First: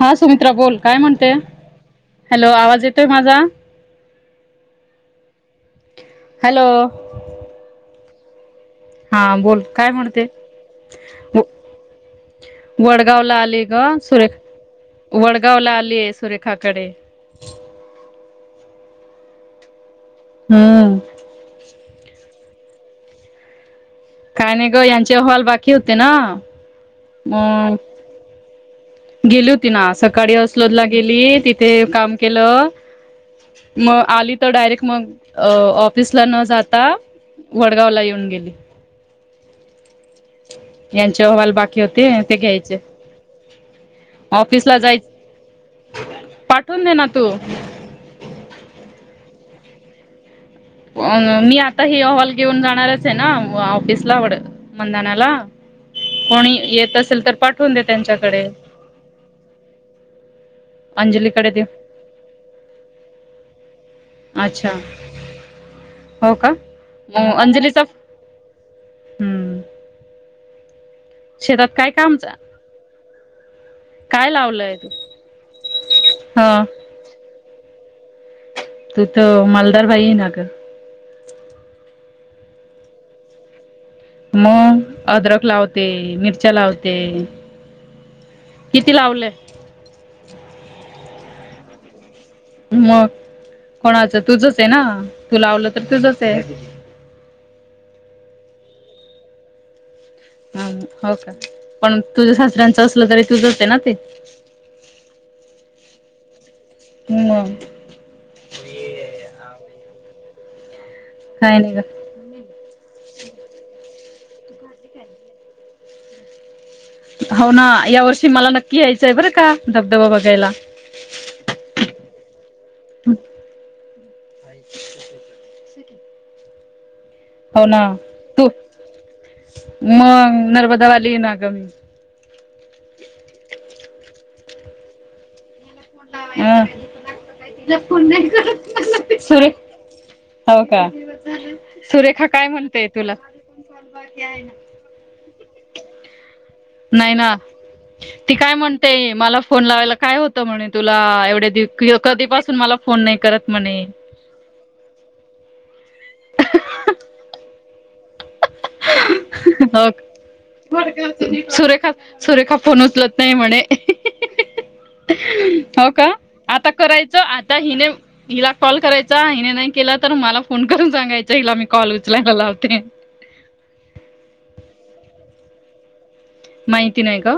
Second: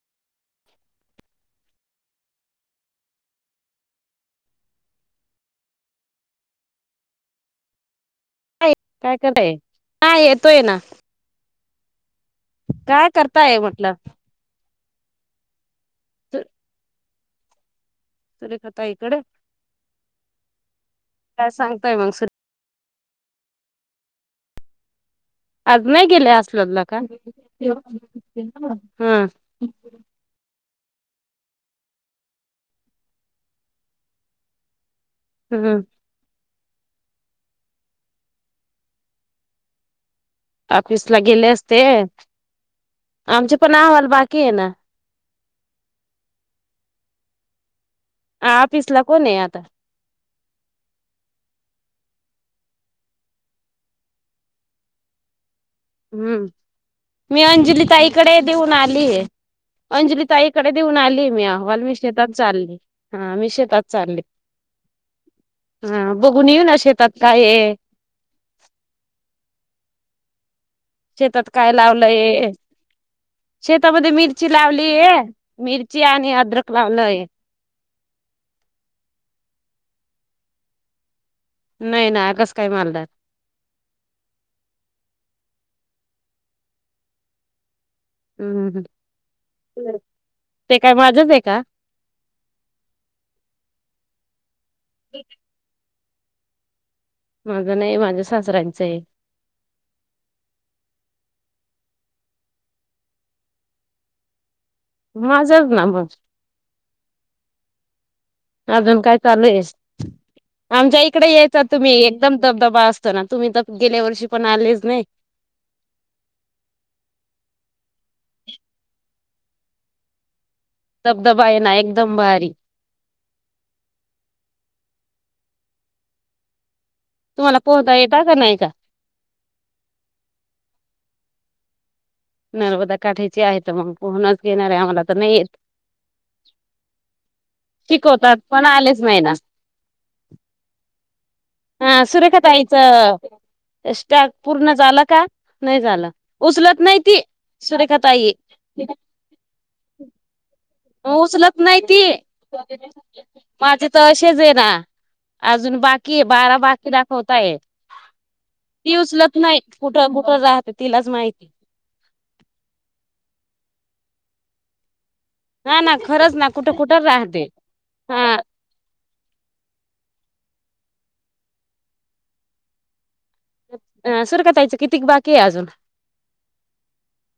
हां सुमित्रा बोल कायं म्हणते हॅलो आवाज येतोय माझां हॅलो कायं हा कायं बोल काय कां म्हणते येतोय नां काय वडगांवला करताय आली म्हटलं गं सुरेखा वडगांवला आली आहे सुरेखाकडे सुरेखा ताई कडे हम्म काय सांगताय मग काय नाय ग यांचे अहवाल बाकी आ होते नाही ना गले आसरद ला का मग हम. ति ना सकाळी असलोदला गेली तिथे काम केलं. मग आली तर डायरेक्ट मग ह ऑफिस न जाता वडगाव ला येऊन गेली. ऑफिस ला यांचे गेले अहवाल बाकी असते होते ते घ्यायचे. आमचे पण आहवाल. ऑफिस ला जायच पाठवून दे ना तू ह फिस ला कोण आहे आता. मी आता ह हॉल घेऊन जाणारच आहे ना ऑफिसला आवड मंदनाला हम्म मी दे अंजलिता इकडे त्यांच्याकडे देऊन आली. अंजलिताईकडे देऊन आली मी अंजलीकडे दे अहवाल मी शेतात चालली हा मी शेतात. चालले अच्छा हा हो बघून का येऊन शेतात मग काय? अंजलीचा हम्म शेतात काय लावलंय. शेतामध्ये काय मिरची लावलंय तू लावली आहे मिरची आणि हा अद्रक लावलय. तू तर मालदार बाई ना ग. नाही ना कास काय मालदार मग अदरक लावते मिरच्या लावते. हम् किती लावलंय ते काय माझच आहे का, मग कोणाचं तूझच आहे ना तू लावलं तर तुझच आहे. माझं नाही माझ्या सासऱ्यांचं आहे. हम हो का पण तुझ्या सासऱ्यांचं असलं तरी तू जात ना ते माझ्याच ना मग मम अजून काय चालू आहेस आमच्या इकडे यायच काय नाही तुम्ही ग एकदम धबधबा असतो ना तुम्ही तर गेल्या वर्षी पण आलेच नाही. हो ना या वर्षी मला नक्की यायचं आहे बरं का धबधबा बघायला. दबदबा आहे ना एकदम भारी आ तुम्हाला हो ना पोहता येता का तू नाही का? मग नर्मदा वाली ना गमी नर्मदा काठाची आहे तर मग पहणच घेणार आहे आम्हाला तर नाही येत. ह त पुन शिकवतात पण आलेच नाही ना नाहीर हो का? हा सुरेखाात काय आईच म्हणतेय तुला टास्क पूर्ण झालं का नाही झालं. उचलत नाही ती सुरेखातई ती काय म्हणते मला फोन लावायला काय हों. म्हणे तुला म एवढे उचलत नाही दिव ती कधीपासून मला फोन नाही करत म्हणे माझे तर असेच आहे ना. अजून बाकी आहे बारा बाकी दाखवताय. ती उचलत नाही हो कुठ कुठं राहते तिलाच माहिती सुरेखा सुरेखा फोन उचलत नाही म्हणे. हा हो ना का खरंच ना आता कुठं कुठं करायचं राहते आता हिने हा हिला. कॉल करायचा, हिने नाही केला तर, मला फोन करून सांगायचा, हिला मी कॉल उचलायला लावते. अ.. सुरखा ताईचं कितीक बाकी आहे अजून? माहिती नाही ग.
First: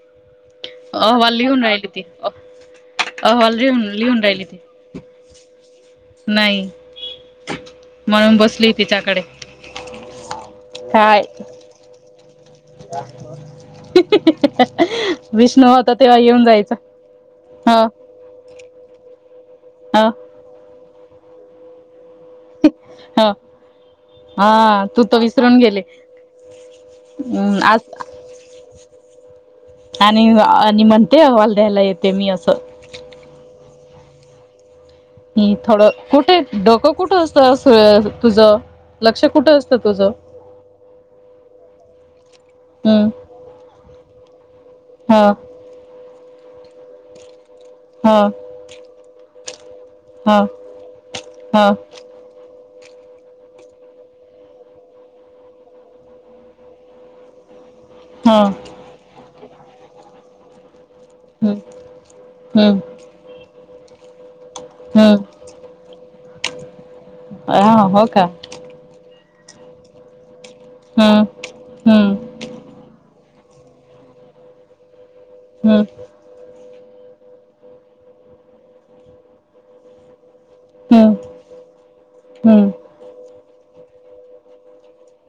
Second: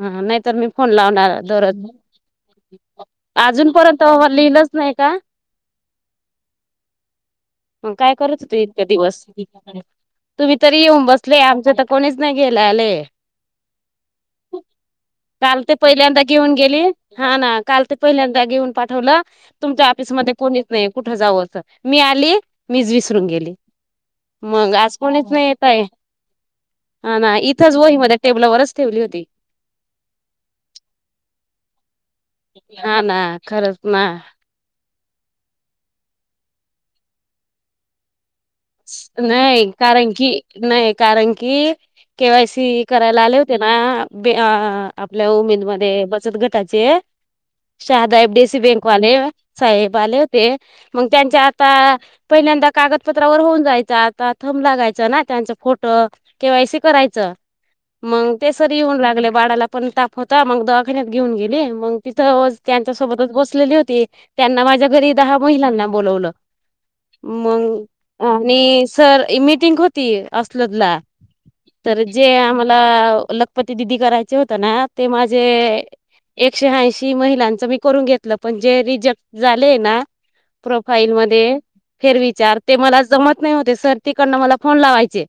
हा, नाही तर मी फोन अहवाल लावणार लिहून राहिली दररोज. ती अहवाल अजून लिहून पर्यंत लिहून राहिली ती लिहिलंच नाही का? नाही. मग काय म्हणून करत होते, बसली इतक तिच्याकडे दिवस तुम्ही तरी येऊन काय बसले आमच्या- कोणीच नाही घायला आले, काल विष्णू ते होता तेव्हा पहिल्यांदा येऊन घेऊन जायचं गेली- हा ना, काल ह तर- पहिल्यांदा घेऊन पाठवलं, तुमच्या ह ऑफिसमध्ये कोणीच नाही कुठं जाऊ असं, मी आली- मीच विसरून ह गेली, मग हा आज तू तर कोणीच नाही विसरून गेले येतय. हा ना, इथंच आज वही मध्ये टेबलवरच ठेवली होती. आणि आणि म्हणते अहवाल द्यायला येते मी असं- ह ना, खरंच ना. ह, थोडं कुठेत डोकं कुठं असतं तुझं- लक्ष कुठं नाही, असतं तुझं कारण की, नाही कारण की, - के वाय सी हम्म करायला आले होते ना, आप हा आपल्या उमेदमध्ये बचत गट - चे हा शहादाहेबडीसी बँकवाले [unintelligible] साहेब आले हा होते, मग त्यांच्या हा आता पहिल्यांदा कागदप- त्रा वर होऊन जायचं, आता थंब लागायचं ना, त्यांच फोटो के वाय सी करायचं- मग हा ते सर येऊन लागले, बाळाला पण ताप होता, मग द- वाखान्यात घेऊन हम्म गेले, मंग तिथ हम्म त्यांच्या सोबतच बसलेली होती, त्यांना माझ्या घरी हम्म दहा- महिलांना बोलवलं हा मंग - हो का आणि सर मीटिंग होती असलदला- हम्म तर हम्म जे आम्हाला लखपती दिदी करायचे होत ना, ते माझे- हम्म एकशे ऐंशी महिलांचं मी करून घेतलं, पण जे रिजेक्ट झालेय ना- प्रोफाईल हम्म मधे फेर विचार हम्म ते मला- होत नाही ओ ते सर, तिकडन मला फोन लावायचे,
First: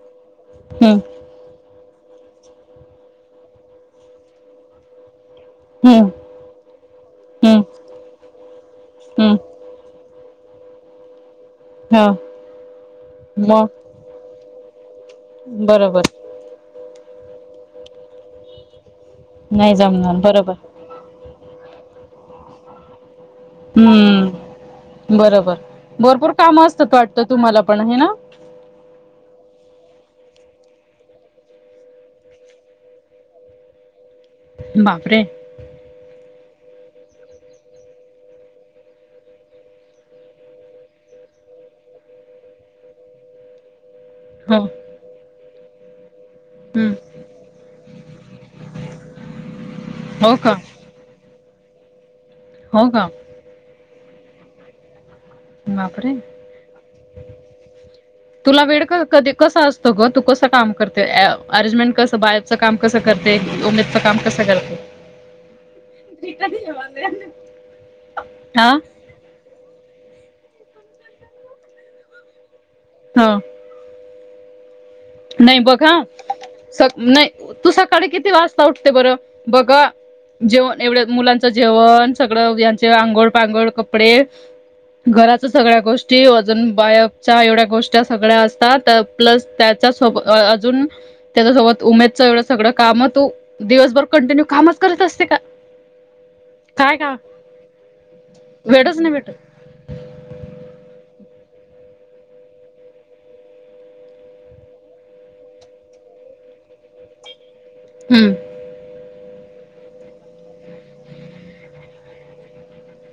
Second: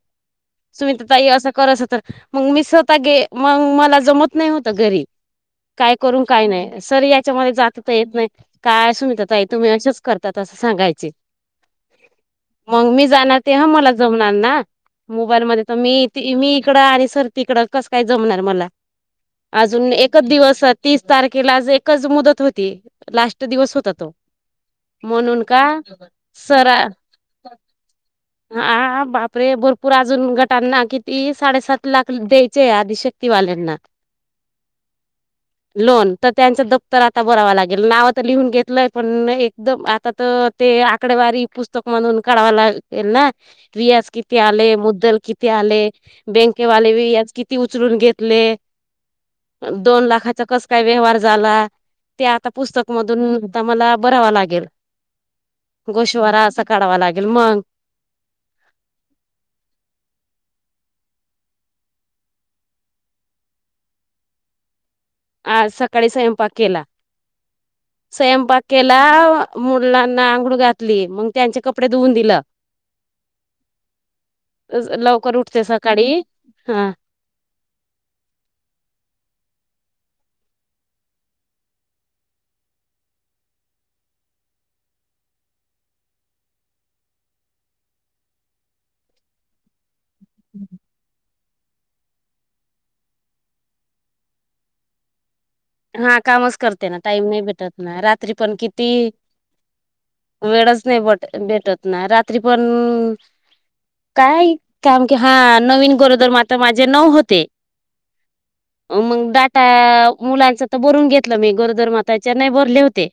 हम्म सुनीता ताई अस कर, असं कर- मंग मी स्वतः गे, मंग मला जमत नाही होत घरी, काय हम्म करू- काही नाही, सर याच्यामध्ये हम्म जात तर येत नाही, काय सुनीता हम्म तई तुम्ही असंच करतात असं सांगायचे. हा. मग मी जाणार ते ह मग मला जमणार ना, मोबाईल मध्ये तर मी बरोबर मी- इकड आले तर आणि तिकड कस काय जमणार मला, नाही अजून जमणार एकच बरोबर दिवस- तीस तारखेला आज एकच मुदत होती. लास्ट दिवस होता तो, हम्म म्हणून का सरा- तर तुम्हाला पण आहे ना? हा, हा, बापरे, भरपूर अजून गटांना किती साडेसात लाख द्यायचे आहे आधिशय- वार ना [unintelligible] बापरे. लोन, तर त्यांचं दप्तर आता भराव लागेल, नाव तर लिहून घेतलंय पण हे- एकदम आता तर ते आकडेवारी पुस्तक- म्हणून काढवा लागेल ना, व्याज किती हो आले, मुद्दल किती आले, - बँके वाली हम्म बी व्याज किती उचलून घेतले, दोन हो लाखाचं का कसं- काय व्यवहार झाला, ते आता हो पुस्तक का मधून आता मला भरावा लागेल. बापरे गोशवारा असा काढावा लागेल, मग- तुला वेड क कधी कस असत ग, तू कसं काम करते आ आरेंजमेंट कसं बाहे च काम कसं करते, उमेदच काम कसं करते. आ सकाळी स्वयंपाक केला, स्यंपाक हा केला मुलांना आंगुळ घातली, मग त्यांचे कपडे धुवून दिलं हा! तस लव नही बघ हं सक नही तू सकाळी किती वाजता उठते बरं बघा. जेवण एवढं मुलांचं जेवण, सगळं यांचे आंघोळ पांगोळ कपडे. घराच सगळ्या गोष्टी, अजुन बायपच्या एवढ्या गोष्टी, सगळ्या असतात त प्लस त्यात. त्या सोब अ अ अजून. त्याच्यासोबत उमेदचं एवढं सगळं काम, तू दिवसभर कंटिन्यू कामच करत असते का? हा कामच करते काय ना का टाईम नाही भेटत ना, रात्री पण वेळच किती. नाही भेटत वेळच नाही बट भेटत ना रात्री पण. काय कामकी हा नवीन गोरोदर माता, माझे नऊ होते. हूं! मंग डाटा मुलांच तर बरून घेतलं मी गोरदर माताच्या नाही बरले होते.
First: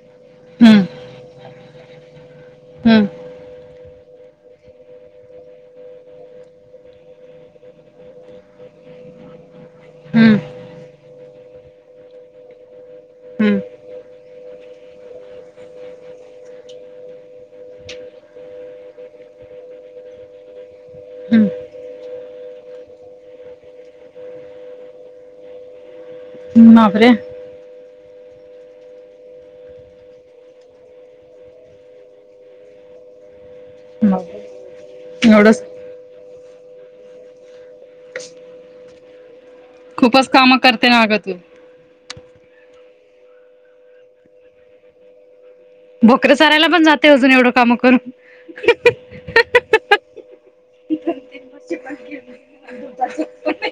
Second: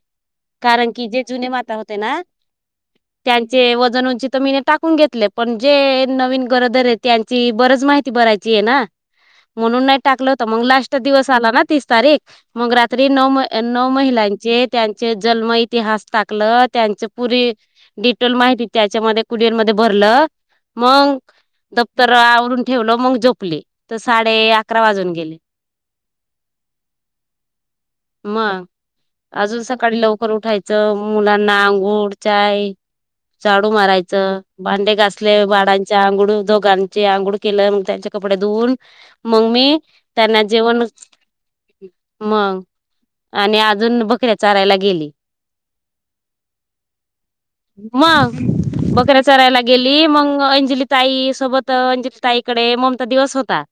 हम्म कारण की जे जुने माता होते ना. हूं! त्यांचे वजन उंची तर मीने टाकून घेतले, पण जे नवीन गरोदर ये त्यान ची बरच माहिती भरायची आहे ना म्हणून नाही टाकलं हम्म होत मग लास्ट दिवस आला ना तीस तारीख. मग रात्री नऊ म हम्म नऊ महिलांचे त्यांचे जल्म इतिहास टाकलं त्यांच पुरी डिटोल माहिती त्याच्यामध्ये कुडियल मध्ये भरलं मंग दप्तर आवरून ठेवलं मग जोपलीं त साडे अकरा वाजून गेले. बापरे! म अजून सकाळी लवकर उठायचं, मुलांना अंघूळ चाय झाडू मारायचं भांडे घासले एवढंच बाडांचे अंगुळ, दोघांचे अंंगुड, केलं मग त्यांचे कपडे धुवून मग मी खूपच कामं करते नाग तू. मंग आणि अजून बकऱ्या चारायला गेली. बोकऱ्या चारयला पण जाते अजून एवढं काम करून मग बकऱ्या चरायला गेली मग अंजली ताई सोबत अंजली. ताई इकडे ममता दिवस होता.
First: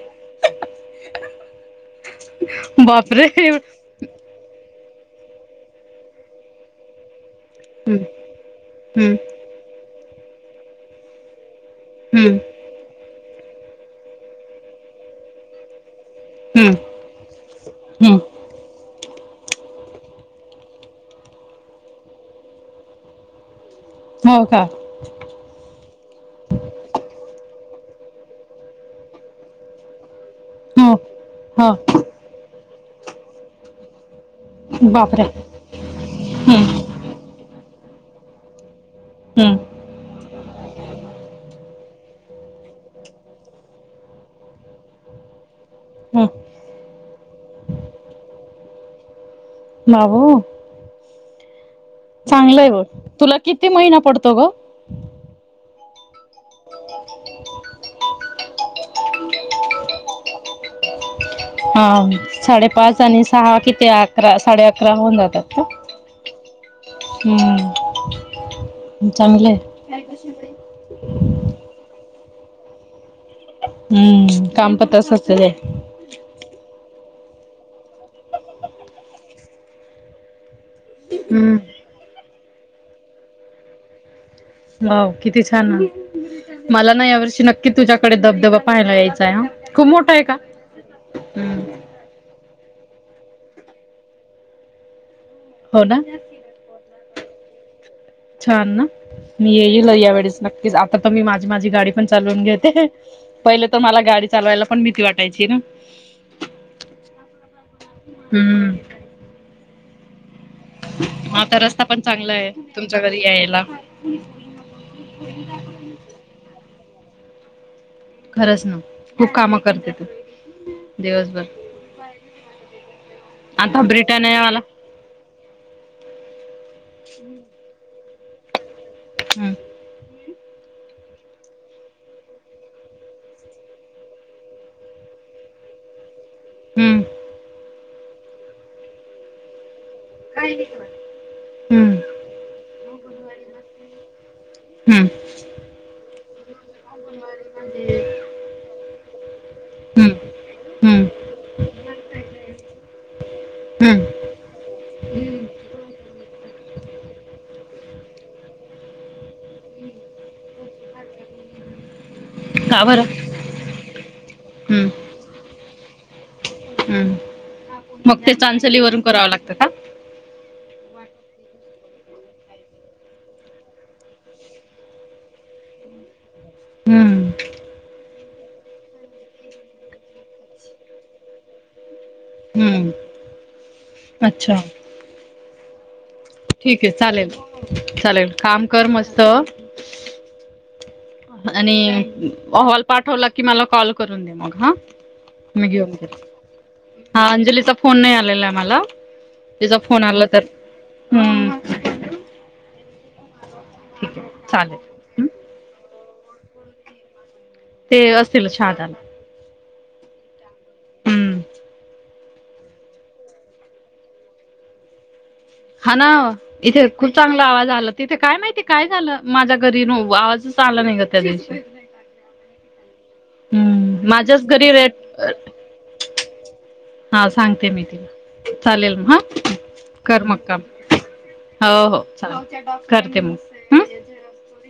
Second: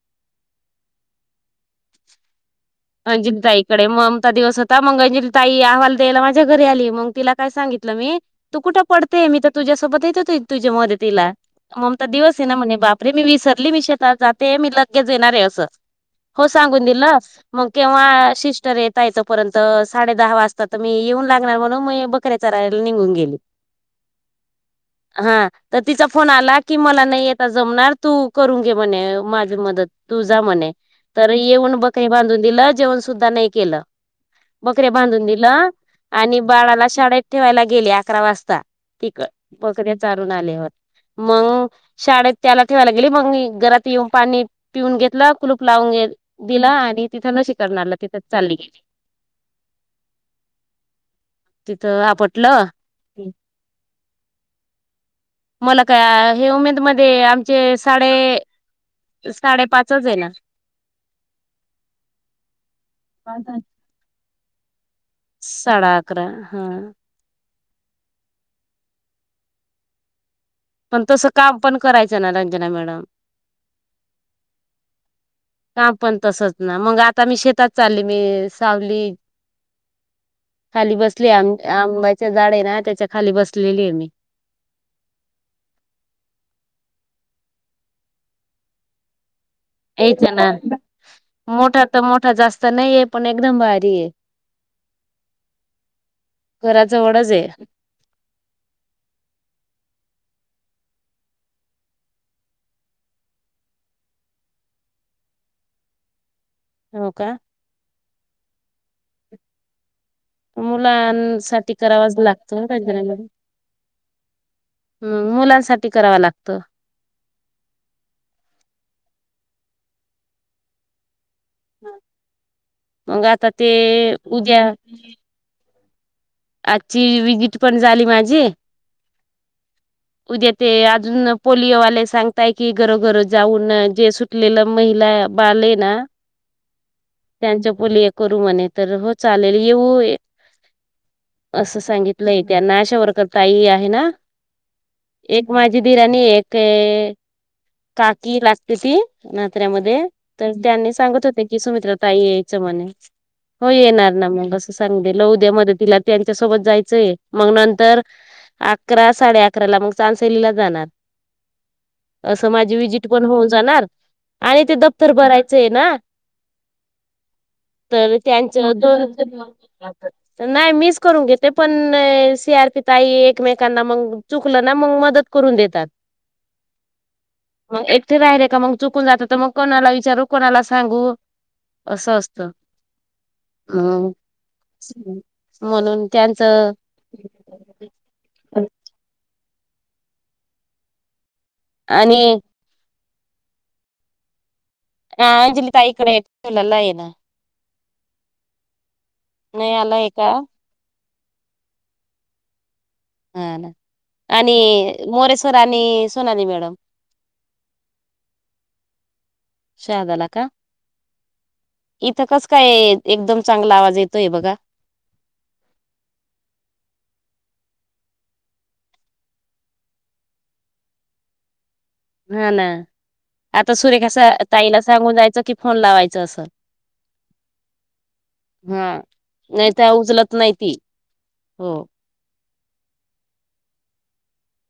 बापरे हम्म अंजलीताईकडे ममता दिवस होता, मग अंजली ताई आहवाल द्यायला माझ्या घरी आली मग तिला काय सांगितलं मी तू कुठं हम्म पडतेय मी त तुझ्यासोबत येत होते तुझ्या मदतीला. ममता दिवस हम्म आहे ना म्हणे बाप रे मी विसरली मी शेतात जाते, मी लगेच येणार आहे असं हो हम्म सांगून दिल. मग हम्म केव्हा सिस्टर येत ताय तोपर्यंत साडे दहा वाजता त मी येऊन लागणार, म्हणून मी बकऱ्या चरायला निघून गेली. ह [inaudible] हो का? हा त तिचा फोन आला की मला नाही येता जमणार, तू करून घे म्हणे माझी मदत. तू जा म्हणे हो तर हो येऊन बकरी बांधून दिलं, जेवण सुद्धा नाही केलं. बकऱ्या बापरे बांधून दिलं, आणि हम्म बाळाला शाळेत ठेवायला गेली अकरा वाजता तिक हम्म बकऱ्या चारून आल्यावर मंग. शाळेत त्याला ठेवायला गेली, मंग घरात येऊन पाणी पिऊन घेतलं कुलूप लावून घे हम्म दिला आणि तिथं लसी करणारला तिथं चालली गेली मग ओ? तिथं चांगलं आपटलं आहे मग, तुला किती महिना पडतो ग? मला काय हे उमेद मध्ये आमचे साडे साडे पाच च आहे ना. हा साडेपाच आणि ना सहा किती अकरा साडे -अकरा होऊन जात साडे -अकरा, हा हम्म, चांगलं हाय काय ग, शितू ताई पण तस काम पण करायचं ना रंजना मॅडम. हम्म, काम पण तसच हायय काम पण तसच ना, मग आता मी शेतात चालली मी सावली खाली बसली आ हम्म आंब्याचे झाड आहे ना त्याच्या खाली बसलेली आहे मी. वाव किती छान ना मला ना यावर्षी नक्की तुझ्याकडे धबधबा पाहायला यायचा आहे ह.. यायच ना मोठा तर मोठा जास्त नाहीय पण एकदम भारीय. हो, ना घरा जवळच हेय छान ना, मी येईल या वेळेस नक्कीच आता तर मी माझी, माझी गाडी पण चालवून घेते पहिले तर मला गाडी चालवायला पण भीती वाटायची ना [inaudible] हो का हम्म आता मुलांसाठी रस्ता पण करावाच चांगला आहे लागतं. तुमच्या रंजना घरी मॅडम! यायला मं, मुलांसाठी करावं लागतं. खरंच ना खूप कामं करतेत, दिवसभर मग ते आता ब्रिटानयावाला उद्या आजची विजिट पण झाली माझी. हम् उद्या ते अजून पोलिओवाले सांगताय की घरोघरो जाऊन जे सु लेलं, महिला बाळ आहे ना हम्म त्यांच्या पोलिओ करू म्हणे तर हो चालेल येऊ या काय रे. असं सांगितलंय त्याना आशा वर्कर ताई आहे ना. हम्म एक माझी दीरानी आणि एक काकी लागते ती नात्र्यामध्ये. हम्म तर त्यांनी हम्म सांगत होते की सुमित्रा ताई यायचं म्हणे. हो येणार हम्म ना मग असं सांग दे, उद्या मदतीला त्यांच्या सोबत जायचंय मग नंतर अकरा साडे- अकरा ला मग चांसलीला जाणार असं माझी का बरं विजिट पण होऊन जाणार आणि ते हम्म दफ्तर भरायचंय ना. हम्म तर मग ते त्यांचोन चांचलीवरून करावं लागतं का नाही म [inaudible] करून घेते पण सी, आर, पी, ताई एकमेकांना मग चुकलं ना मग मदत करून देतात.? [inaudible] हम्म मग एकटे राहिले का मग चुकून जात तर मग कोणाला विचारू कोणाला सांगू. असं असत हम्म ह. अच्छा! म्हणून त्यांचं. ठीक आहे चालेल चालेल काम कर मस्त. आणि अहवाल पाठवला की मला कॉल करून दे मग हा. म अंजली ताईकडे ठेवलेला आहे ना हा अंजलीचा. फोन नाही आलेला आहे मम्हाला नाही तिचा फोन आलाय आला का तर. हम्म हा आणि चालेल मोरेश्वर आणि सोनाली मॅडम. ते असतीलल छहादाला. शहद्याल का. हम्म इथं कस काय एकदम चांगला आवाज येतोय बघा. हा ना. इथे खूप चांगला आवाज आला तिथे काय माहिती काय झालं माझ्या घरीन आवाज चांगला नाही ग त्या दिवशी. हा ना आता सुरेखा हम्म अस माझ्याच घरी ताईला सांगून जायचं रेट की फोन लावायचं असं. हा सांगते मी तिला चालेल हा. मग हा नाही त्या कर उचलत मग नाही काम. ती हो हो ल करते मग. हं.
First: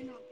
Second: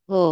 हो.